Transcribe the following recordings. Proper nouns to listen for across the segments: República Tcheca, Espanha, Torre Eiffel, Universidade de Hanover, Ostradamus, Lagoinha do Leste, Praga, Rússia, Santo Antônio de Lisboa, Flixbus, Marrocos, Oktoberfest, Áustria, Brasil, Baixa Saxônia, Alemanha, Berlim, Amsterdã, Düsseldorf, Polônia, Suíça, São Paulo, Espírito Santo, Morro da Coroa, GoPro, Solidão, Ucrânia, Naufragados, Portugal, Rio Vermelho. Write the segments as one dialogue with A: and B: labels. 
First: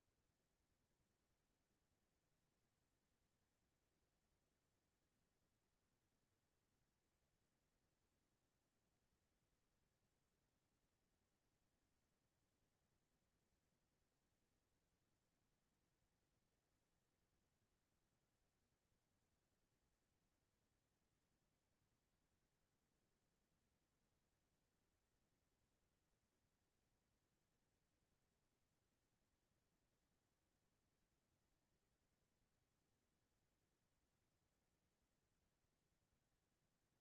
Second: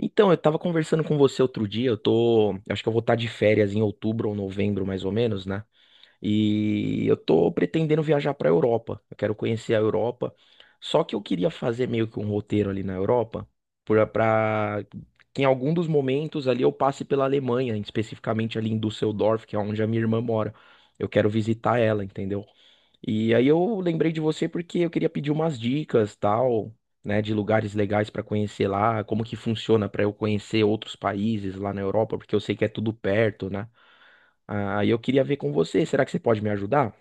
A: Então, eu tava conversando com você outro dia, eu acho que eu vou estar de férias em outubro ou novembro, mais ou menos, né? E eu tô pretendendo viajar para Europa. Eu quero conhecer a Europa. Só que eu queria fazer meio que um roteiro ali na Europa, para que em algum dos momentos ali eu passe pela Alemanha, especificamente ali em Düsseldorf, que é onde a minha irmã mora. Eu quero visitar ela, entendeu? E aí eu lembrei de você porque eu queria pedir umas dicas, tal, né, de lugares legais para conhecer lá, como que funciona para eu conhecer outros países lá na Europa, porque eu sei que é tudo perto, né? Aí eu queria ver com você. Será que você pode me ajudar?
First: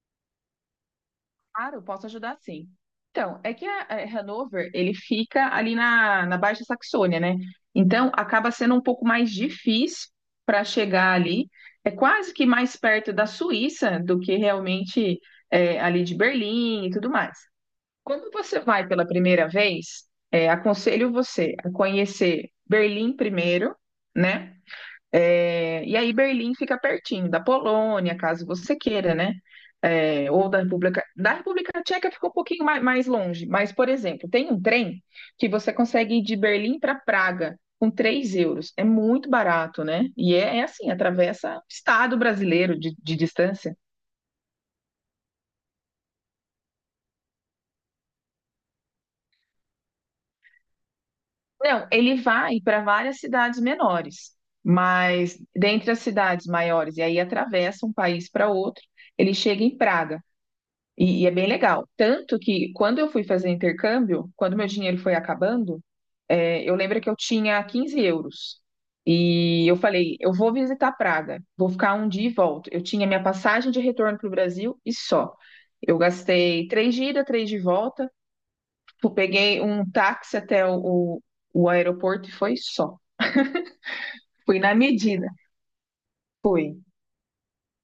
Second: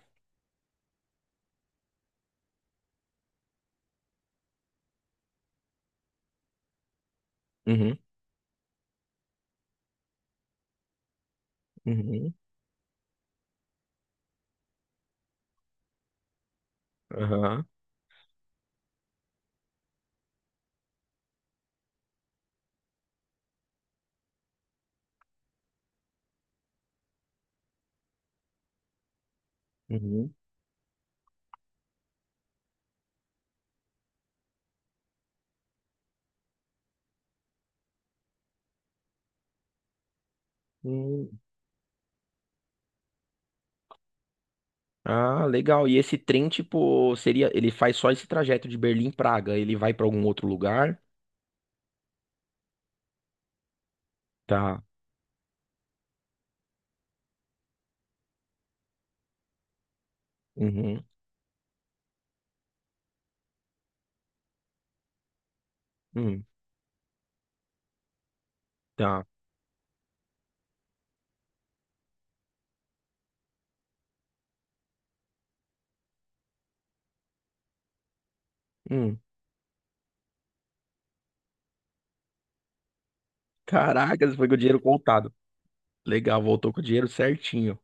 B: Claro, posso ajudar sim. Então, é que a Hanover, ele fica ali na Baixa Saxônia, né?
A: Uhum,
B: Então, acaba sendo um pouco mais difícil para chegar ali. É
A: uhum,
B: quase que mais perto da Suíça do que realmente ali de Berlim e tudo mais.
A: aham,
B: Quando você vai pela primeira vez, aconselho você a conhecer Berlim primeiro, né? E aí Berlim fica pertinho da Polônia, caso você queira, né?
A: uhum,
B: Ou da República Tcheca ficou um pouquinho mais longe, mas, por exemplo, tem um trem que você consegue ir de Berlim para Praga com 3 euros. É muito barato, né? E é assim,
A: hum.
B: atravessa o estado brasileiro de distância.
A: Ah, legal. E esse trem, tipo, seria, ele faz só esse trajeto de Berlim Praga. Ele vai pra algum outro lugar?
B: Não, ele vai para várias cidades menores,
A: Tá.
B: mas dentre as cidades maiores, e aí atravessa um país para outro, ele chega em Praga.
A: Uhum,
B: E é bem legal. Tanto que quando eu fui fazer intercâmbio, quando meu dinheiro foi acabando,
A: hum,
B: eu lembro que eu tinha 15 euros.
A: tá.
B: E eu falei, eu vou visitar Praga, vou ficar um dia e volto. Eu tinha minha passagem de retorno para o Brasil e só. Eu gastei três de ida, três de volta. Tipo,
A: Hum.
B: peguei um táxi até o aeroporto e foi só.
A: Caracas, foi com o
B: Fui na
A: dinheiro
B: medida.
A: contado. Legal, voltou com o
B: Fui,
A: dinheiro certinho.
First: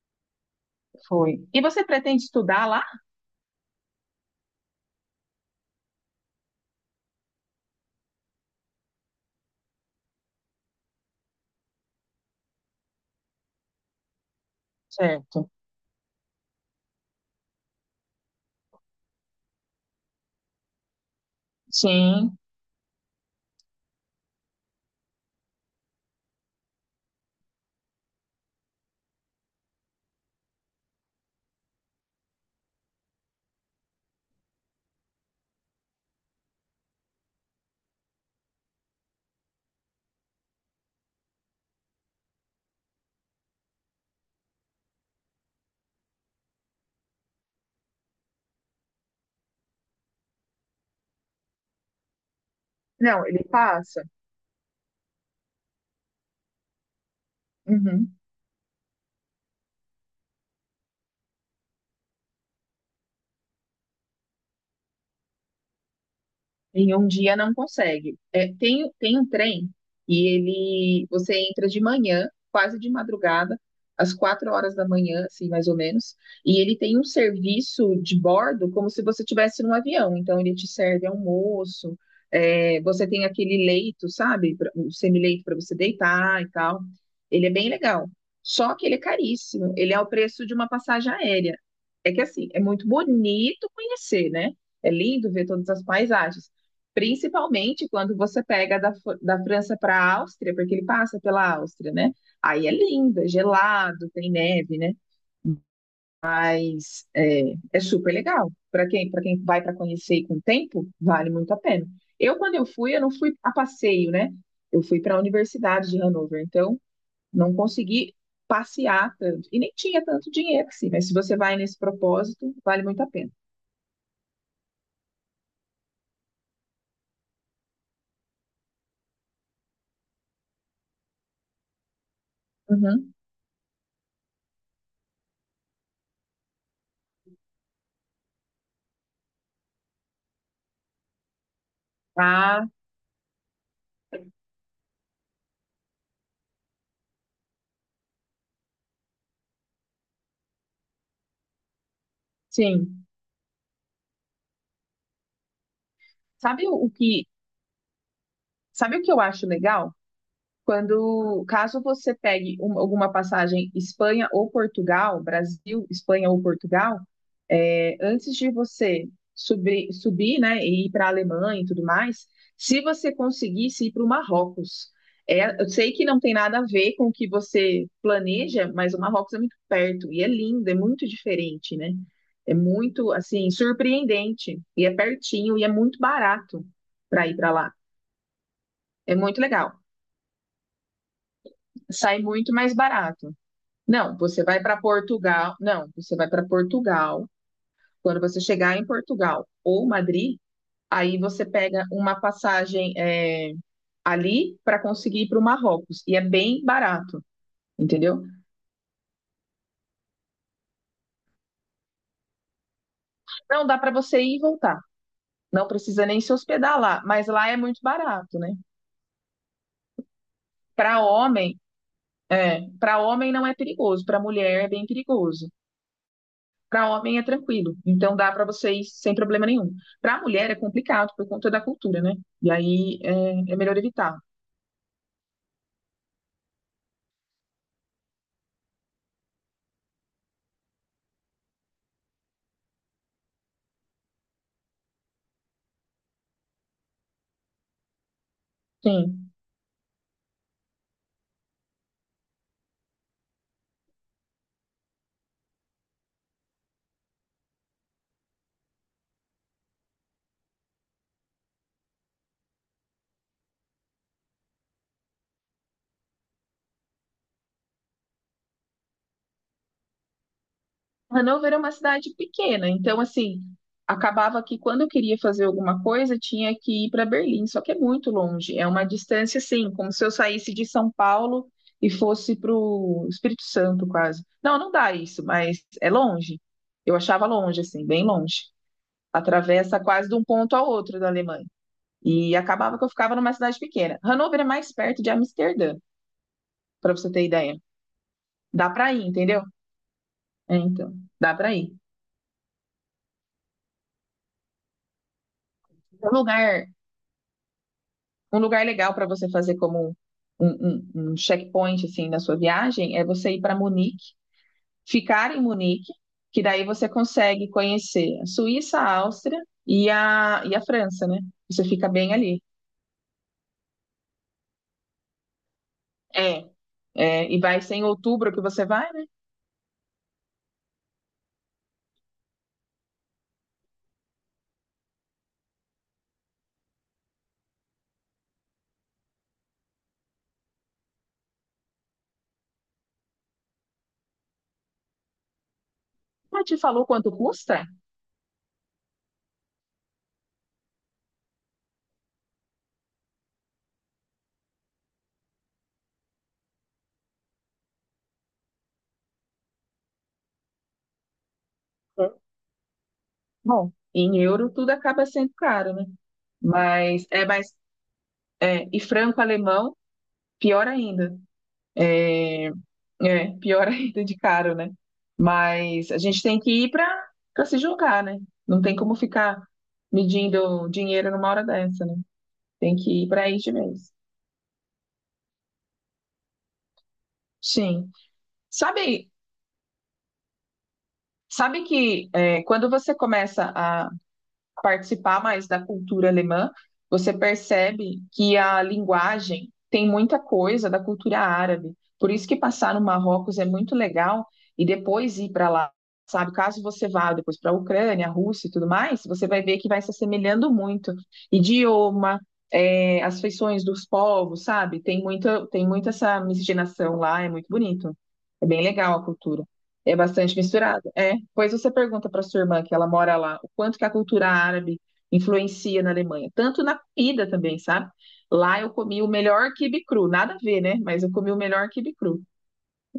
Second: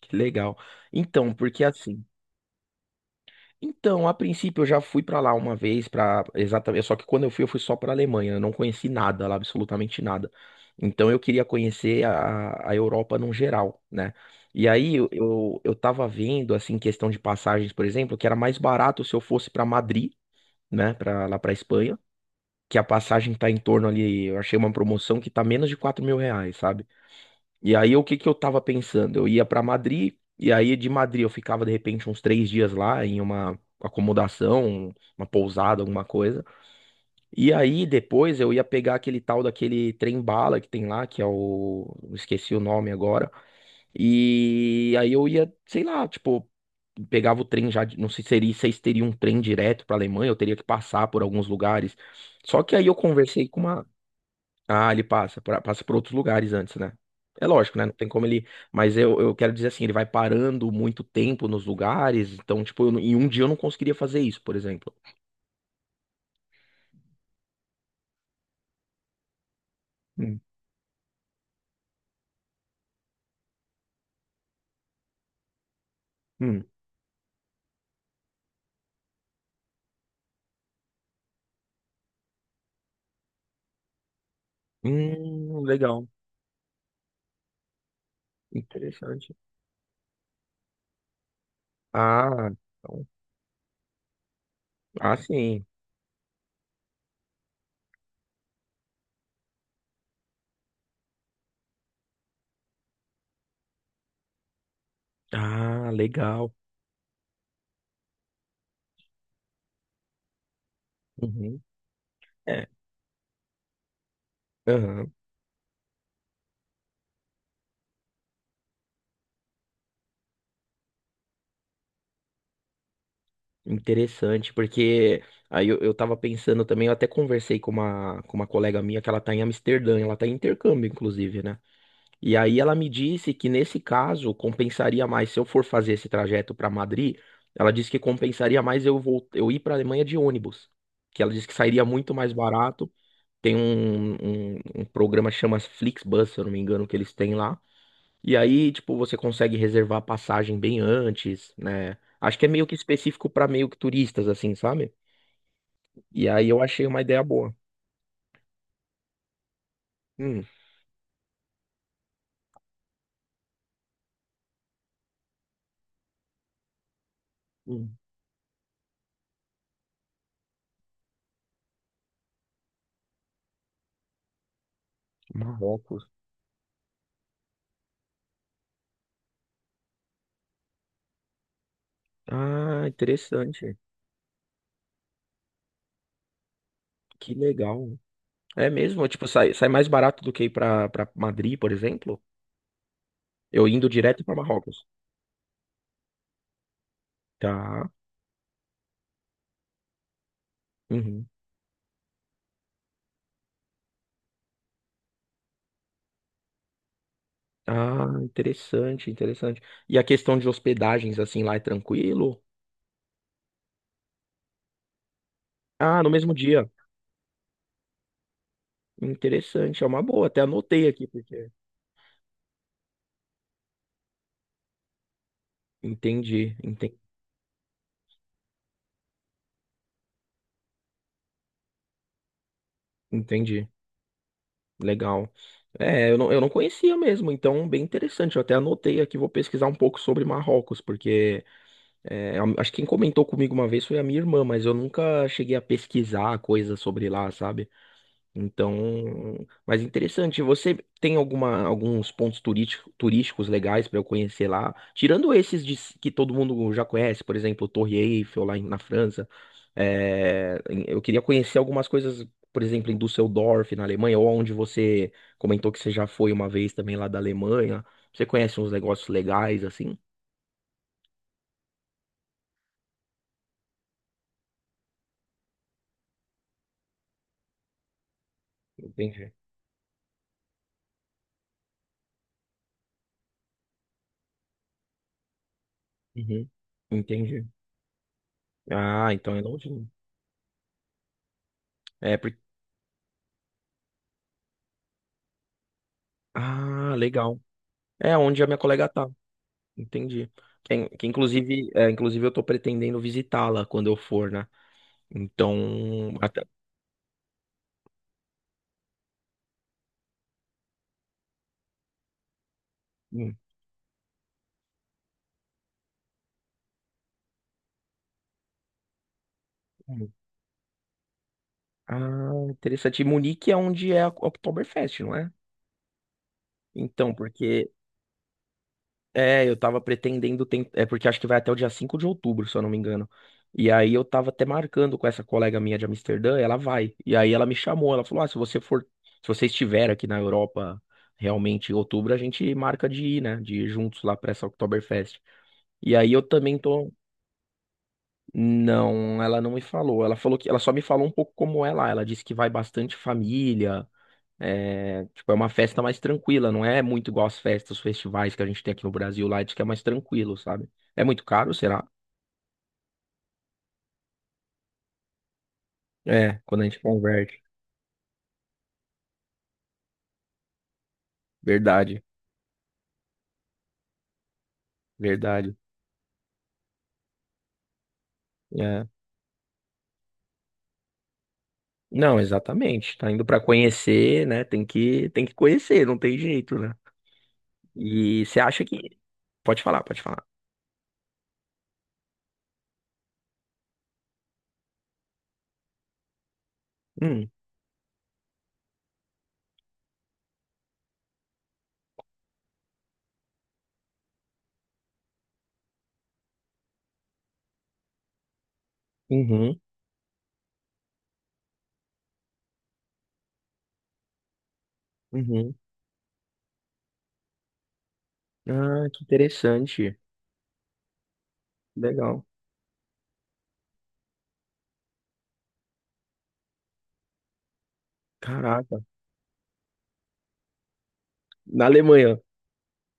A: Que legal. Então,
B: fui. E
A: porque
B: você
A: assim,
B: pretende estudar lá?
A: então, a princípio eu já fui pra lá uma vez para exatamente, só que quando eu fui só pra Alemanha, eu não conheci nada lá, absolutamente nada. Então eu queria conhecer a Europa num geral, né? E aí eu,
B: Certo.
A: eu, eu tava vendo assim questão de passagens, por exemplo, que era mais barato se eu fosse pra Madrid, né, para lá pra Espanha,
B: Sim.
A: que a passagem tá em torno ali, eu achei uma promoção que tá menos de R$ 4.000, sabe? E aí, o que que eu tava pensando? Eu ia pra Madrid, e aí de Madrid eu ficava de repente uns 3 dias lá em uma acomodação, uma pousada, alguma coisa. E aí depois eu ia pegar aquele tal daquele trem-bala que tem lá, que é o. Esqueci o nome agora. E aí eu ia, sei lá, tipo, pegava o trem já, não sei se seria, se teria um trem direto pra Alemanha, eu teria que passar por alguns lugares. Só que aí eu
B: Não, ele
A: conversei com uma
B: passa.
A: ah, ele passa, passa por outros lugares antes, né? É lógico, né? Não tem
B: Uhum.
A: como ele. Mas eu quero dizer assim, ele vai parando muito tempo nos lugares. Então, tipo, eu em um dia eu não conseguiria fazer isso, por exemplo.
B: Em um dia não consegue. É, tem um trem e
A: Hum,
B: ele você entra de manhã, quase de madrugada, às 4 horas da manhã, assim, mais ou menos, e
A: hum,
B: ele tem um serviço de bordo como se você estivesse num avião. Então ele te serve almoço, você tem aquele leito, sabe? Um semileito para
A: Hum,
B: você
A: legal.
B: deitar e tal. Ele é bem legal. Só que ele é
A: Interessante.
B: caríssimo. Ele é o preço de uma passagem aérea. É que
A: Ah,
B: assim, é muito
A: então,
B: bonito conhecer, né? É
A: ah,
B: lindo ver
A: sim.
B: todas as paisagens. Principalmente quando você pega da França para a Áustria, porque ele passa pela Áustria, né? Aí é lindo, é gelado, tem neve, né?
A: Ah, legal.
B: Mas é super legal. Para quem vai para conhecer e com tempo, vale muito a
A: Uhum.
B: pena. Eu, quando
A: É.
B: eu fui, eu não fui a passeio, né? Eu fui
A: Aham.
B: para a Universidade de Hanover, então não consegui passear tanto. E nem tinha tanto dinheiro assim, mas se você vai nesse propósito, vale muito a pena.
A: Interessante, porque aí eu tava pensando também, eu até conversei com uma colega minha que ela tá em Amsterdã, ela tá em intercâmbio, inclusive, né? E aí ela me
B: Uhum.
A: disse que nesse caso compensaria mais se eu for fazer esse trajeto para Madrid, ela disse que compensaria mais eu ir para Alemanha de ônibus, que ela disse que sairia muito mais
B: Ah,
A: barato. Tem um programa que chama Flixbus, se eu não me engano, que eles têm lá. E aí, tipo, você consegue reservar a passagem bem antes, né? Acho que é meio que
B: sim.
A: específico para meio que turistas, assim, sabe? E aí eu
B: Sabe o
A: achei
B: o
A: uma ideia
B: que,
A: boa.
B: sabe o que eu acho legal?
A: Hum,
B: Quando, caso você pegue alguma passagem Espanha ou Portugal, Brasil, Espanha ou Portugal,
A: hum,
B: antes de você subir, né, e ir para a Alemanha e tudo mais, se você conseguisse ir para o Marrocos, eu sei que
A: Marrocos.
B: não tem nada a ver com o que você planeja, mas o Marrocos é muito perto e é lindo, é muito diferente, né? É
A: Ah,
B: muito, assim,
A: interessante.
B: surpreendente e é pertinho e é muito barato para
A: Que
B: ir para lá.
A: legal. É mesmo?
B: É
A: Tipo,
B: muito
A: sai, sai
B: legal.
A: mais barato do que ir pra, pra Madrid, por
B: Sai
A: exemplo?
B: muito mais barato.
A: Eu indo
B: Não,
A: direto pra
B: você vai para
A: Marrocos.
B: Portugal. Não, você vai para Portugal.
A: Tá.
B: Quando você chegar em Portugal ou Madrid, aí
A: Uhum.
B: você pega uma passagem ali para conseguir ir para o Marrocos. E é bem barato,
A: Ah,
B: entendeu?
A: interessante, interessante. E a questão de hospedagens, assim, lá é tranquilo?
B: Não dá para você ir e voltar. Não
A: Ah,
B: precisa
A: no
B: nem se
A: mesmo dia.
B: hospedar lá, mas lá é muito barato, né?
A: Interessante, é uma boa. Até anotei
B: Para
A: aqui, porque.
B: homem, é, para homem não é perigoso, para mulher é bem perigoso.
A: Entendi,
B: Para
A: entendi,
B: homem é tranquilo, então dá para vocês sem problema nenhum. Para mulher é complicado por conta da cultura, né? E aí é
A: entendi.
B: melhor evitar.
A: Legal. É, eu não conhecia mesmo, então, bem interessante. Eu até anotei aqui, vou pesquisar um pouco sobre Marrocos, porque. É, acho que quem comentou comigo uma vez foi a minha irmã, mas eu nunca cheguei a pesquisar coisa sobre lá, sabe?
B: Sim.
A: Então, mas interessante. Você tem alguma, alguns pontos turísticos legais para eu conhecer lá? Tirando esses que todo mundo já conhece, por exemplo, Torre Eiffel lá na França. Eu queria conhecer algumas coisas, por exemplo, em Düsseldorf, na Alemanha, ou onde você comentou que você já foi uma vez também lá da Alemanha. Você conhece uns negócios legais assim?
B: Hannover é uma cidade pequena, então assim, acabava que quando eu queria fazer alguma coisa, tinha que ir para Berlim, só que é muito longe, é uma
A: Entendi.
B: distância assim, como se eu saísse de São Paulo e fosse para o Espírito Santo quase. Não, não dá isso, mas é longe.
A: Uhum.
B: Eu achava
A: Entendi.
B: longe, assim, bem longe.
A: Ah, então é
B: Atravessa
A: longinho.
B: quase de um ponto ao outro da Alemanha.
A: É,
B: E
A: porque...
B: acabava que eu ficava numa cidade pequena. Hannover é mais perto de Amsterdã, para
A: Ah,
B: você ter
A: legal.
B: ideia.
A: É onde a minha
B: Dá
A: colega
B: para ir,
A: tá.
B: entendeu?
A: Entendi.
B: É, então,
A: Que
B: dá para
A: inclusive,
B: ir.
A: é, inclusive eu tô pretendendo visitá-la quando eu for, né? Então,
B: Um
A: até...
B: lugar, um lugar legal para você fazer como um, um checkpoint assim na sua viagem é você
A: Hum,
B: ir para Munique, ficar em Munique, que daí você consegue conhecer a Suíça, a Áustria e
A: hum.
B: e a França, né? Você fica bem
A: Ah,
B: ali.
A: interessante. E Munique é onde é a Oktoberfest, não é?
B: É,
A: Então,
B: e vai
A: porque
B: ser em outubro que você vai, né?
A: é, eu tava pretendendo, é porque acho que vai até o dia 5 de outubro, se eu não me engano. E aí eu tava até marcando com essa colega minha de Amsterdã, ela vai. E aí ela me chamou, ela falou: "Ah, se você for, se você estiver aqui na Europa realmente em outubro, a gente marca de ir, né, de ir juntos lá pra essa Oktoberfest". E aí eu
B: Já
A: também
B: te falou
A: tô.
B: quanto custa?
A: Não, ela não me falou. Ela falou que ela só me falou um pouco como é lá. Ela disse que vai bastante família, é, tipo, é uma festa mais tranquila, não é muito igual as festas, os festivais que a gente tem aqui no Brasil, lá diz que é mais tranquilo, sabe? É muito caro, será?
B: É. Bom, em euro tudo acaba sendo caro, né?
A: É, quando a gente
B: Mas é
A: converte.
B: mais. É, e franco-alemão, pior ainda.
A: Verdade,
B: É, pior ainda de caro, né?
A: verdade.
B: Mas a gente tem que ir para se jogar, né? Não tem
A: É.
B: como ficar medindo dinheiro numa hora dessa, né?
A: Não,
B: Tem
A: exatamente.
B: que ir
A: Tá
B: para
A: indo
B: aí
A: pra
B: de vez.
A: conhecer, né? Tem que conhecer, não tem jeito, né?
B: Sim.
A: E você acha que.
B: Sabe,
A: Pode falar, pode falar.
B: sabe que é, quando você começa a participar mais da cultura alemã, você
A: Hum,
B: percebe que a linguagem tem muita coisa da cultura árabe. Por isso que passar no Marrocos é muito legal e depois ir para lá, sabe? Caso você vá depois para a Ucrânia, a Rússia e tudo mais, você vai ver
A: uhum,
B: que vai se assemelhando muito. Idioma, é, as feições dos povos, sabe?
A: uhum.
B: Tem muita essa miscigenação lá, é muito bonito. É bem
A: Ah,
B: legal
A: que
B: a cultura. É
A: interessante.
B: bastante misturado. É. Pois você pergunta
A: Legal.
B: para sua irmã, que ela mora lá, o quanto que a cultura árabe influencia na Alemanha, tanto na comida também, sabe? Lá eu
A: Caraca.
B: comi o melhor quibe cru, nada a ver, né? Mas eu comi o
A: Na
B: melhor quibe
A: Alemanha.
B: cru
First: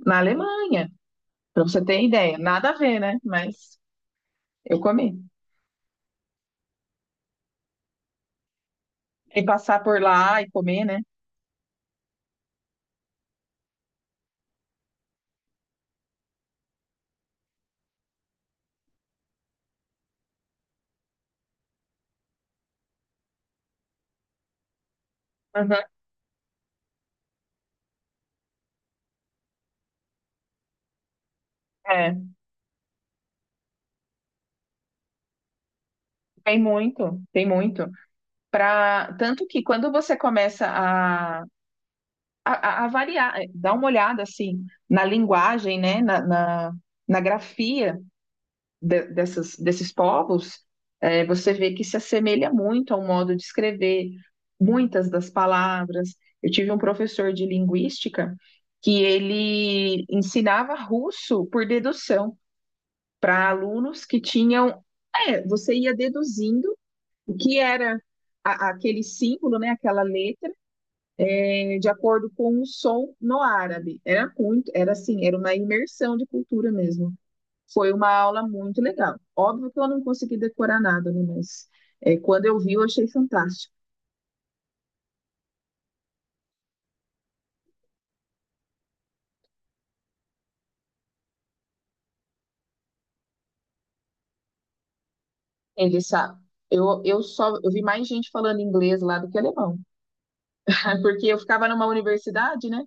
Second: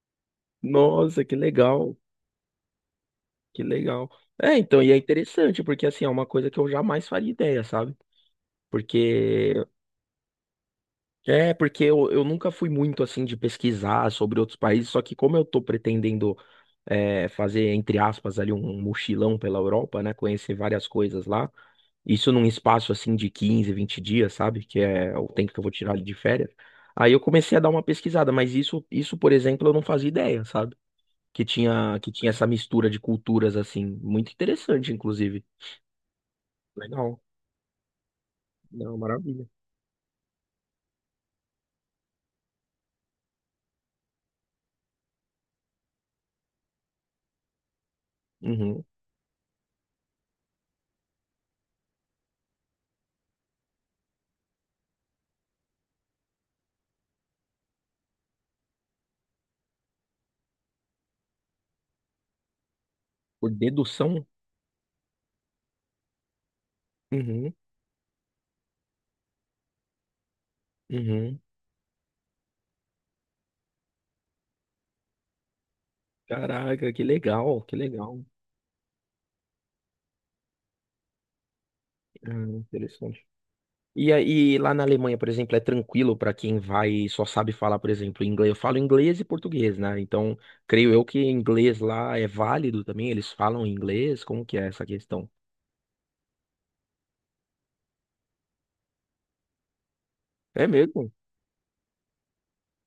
B: na Alemanha,
A: Nossa, que
B: para você
A: legal.
B: ter ideia. Nada a ver, né?
A: Que
B: Mas
A: legal. É,
B: eu
A: então, e é
B: comi.
A: interessante, porque assim, é uma coisa que eu jamais faria ideia, sabe?
B: E
A: Porque.
B: passar por lá e comer, né?
A: É, porque eu nunca fui muito assim de pesquisar sobre outros países, só que como eu tô pretendendo fazer, entre aspas, ali um mochilão pela Europa, né? Conhecer várias coisas lá. Isso num espaço assim de 15, 20 dias, sabe? Que é o tempo que eu vou
B: Uhum.
A: tirar de férias. Aí eu comecei a dar uma pesquisada, mas por exemplo, eu não fazia ideia, sabe? Que
B: É,
A: tinha essa mistura de culturas assim, muito interessante, inclusive.
B: tem
A: Legal.
B: muito, tem muito.
A: Não,
B: Pra...
A: maravilha.
B: Tanto que quando você começa a dar uma olhada assim na linguagem, né, na grafia
A: Uhum.
B: dessas, desses povos, você vê que se assemelha muito ao modo de escrever muitas das palavras. Eu tive um professor de linguística que ele ensinava russo por dedução para
A: Por
B: alunos que
A: dedução?
B: tinham, você ia deduzindo o
A: Uhum.
B: que era aquele símbolo, né, aquela letra
A: Uhum.
B: de acordo com o som no árabe. Era assim, era uma imersão de cultura
A: Caraca, que
B: mesmo.
A: legal, que
B: Foi uma
A: legal.
B: aula muito legal. Óbvio que eu não consegui decorar nada, né? Mas
A: Ah,
B: quando eu vi, eu achei
A: interessante.
B: fantástico.
A: E aí, lá na Alemanha, por exemplo, é tranquilo para quem vai e só sabe falar, por exemplo, inglês. Eu falo inglês e português, né? Então, creio eu que inglês lá é válido também. Eles falam inglês. Como que é essa questão?
B: Ele sabe. Eu só eu vi mais gente falando inglês lá do que alemão,
A: É mesmo?
B: porque eu ficava numa universidade, né?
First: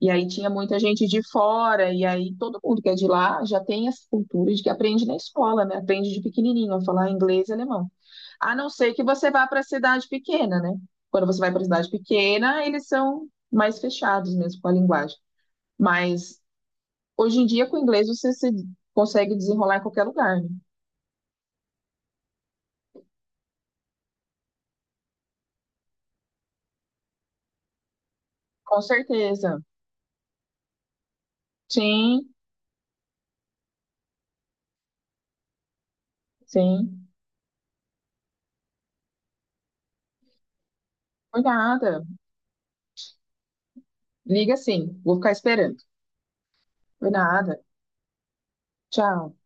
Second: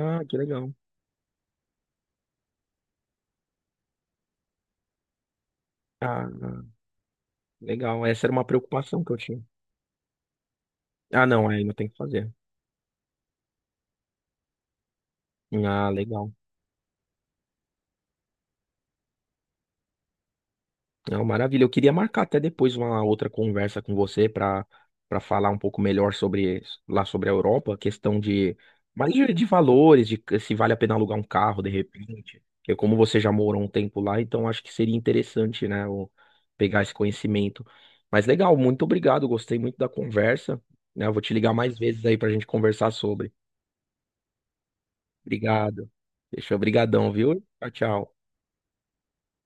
B: E aí
A: que
B: tinha
A: legal.
B: muita gente de fora, e aí todo mundo que é de lá já tem essa cultura de que aprende na escola, né? Aprende de
A: Ah,
B: pequenininho a falar inglês e alemão.
A: legal. Essa era uma
B: A não ser
A: preocupação
B: que
A: que eu
B: você
A: tinha.
B: vá para a cidade pequena, né?
A: Ah,
B: Quando você
A: não,
B: vai para
A: aí
B: a
A: não tem
B: cidade
A: o que fazer.
B: pequena, eles são mais fechados mesmo com a linguagem.
A: Ah, legal.
B: Mas hoje em dia, com o inglês, você se consegue desenrolar em qualquer lugar, né?
A: Não, maravilha. Eu queria marcar até depois uma outra conversa com você para para falar um pouco melhor sobre lá sobre a Europa, questão de
B: Com
A: mais de
B: certeza.
A: valores, de se vale a pena alugar um carro de
B: Sim,
A: repente. Eu, como você já morou um tempo lá, então acho que seria interessante, né, pegar esse
B: sim.
A: conhecimento. Mas legal, muito obrigado, gostei muito da conversa, né? Eu vou te
B: Foi
A: ligar mais
B: nada.
A: vezes aí para a gente conversar sobre.
B: Liga sim, vou ficar esperando.
A: Obrigado. Deixa
B: Foi
A: obrigadão, viu?
B: nada.
A: Tchau, tchau.
B: Tchau.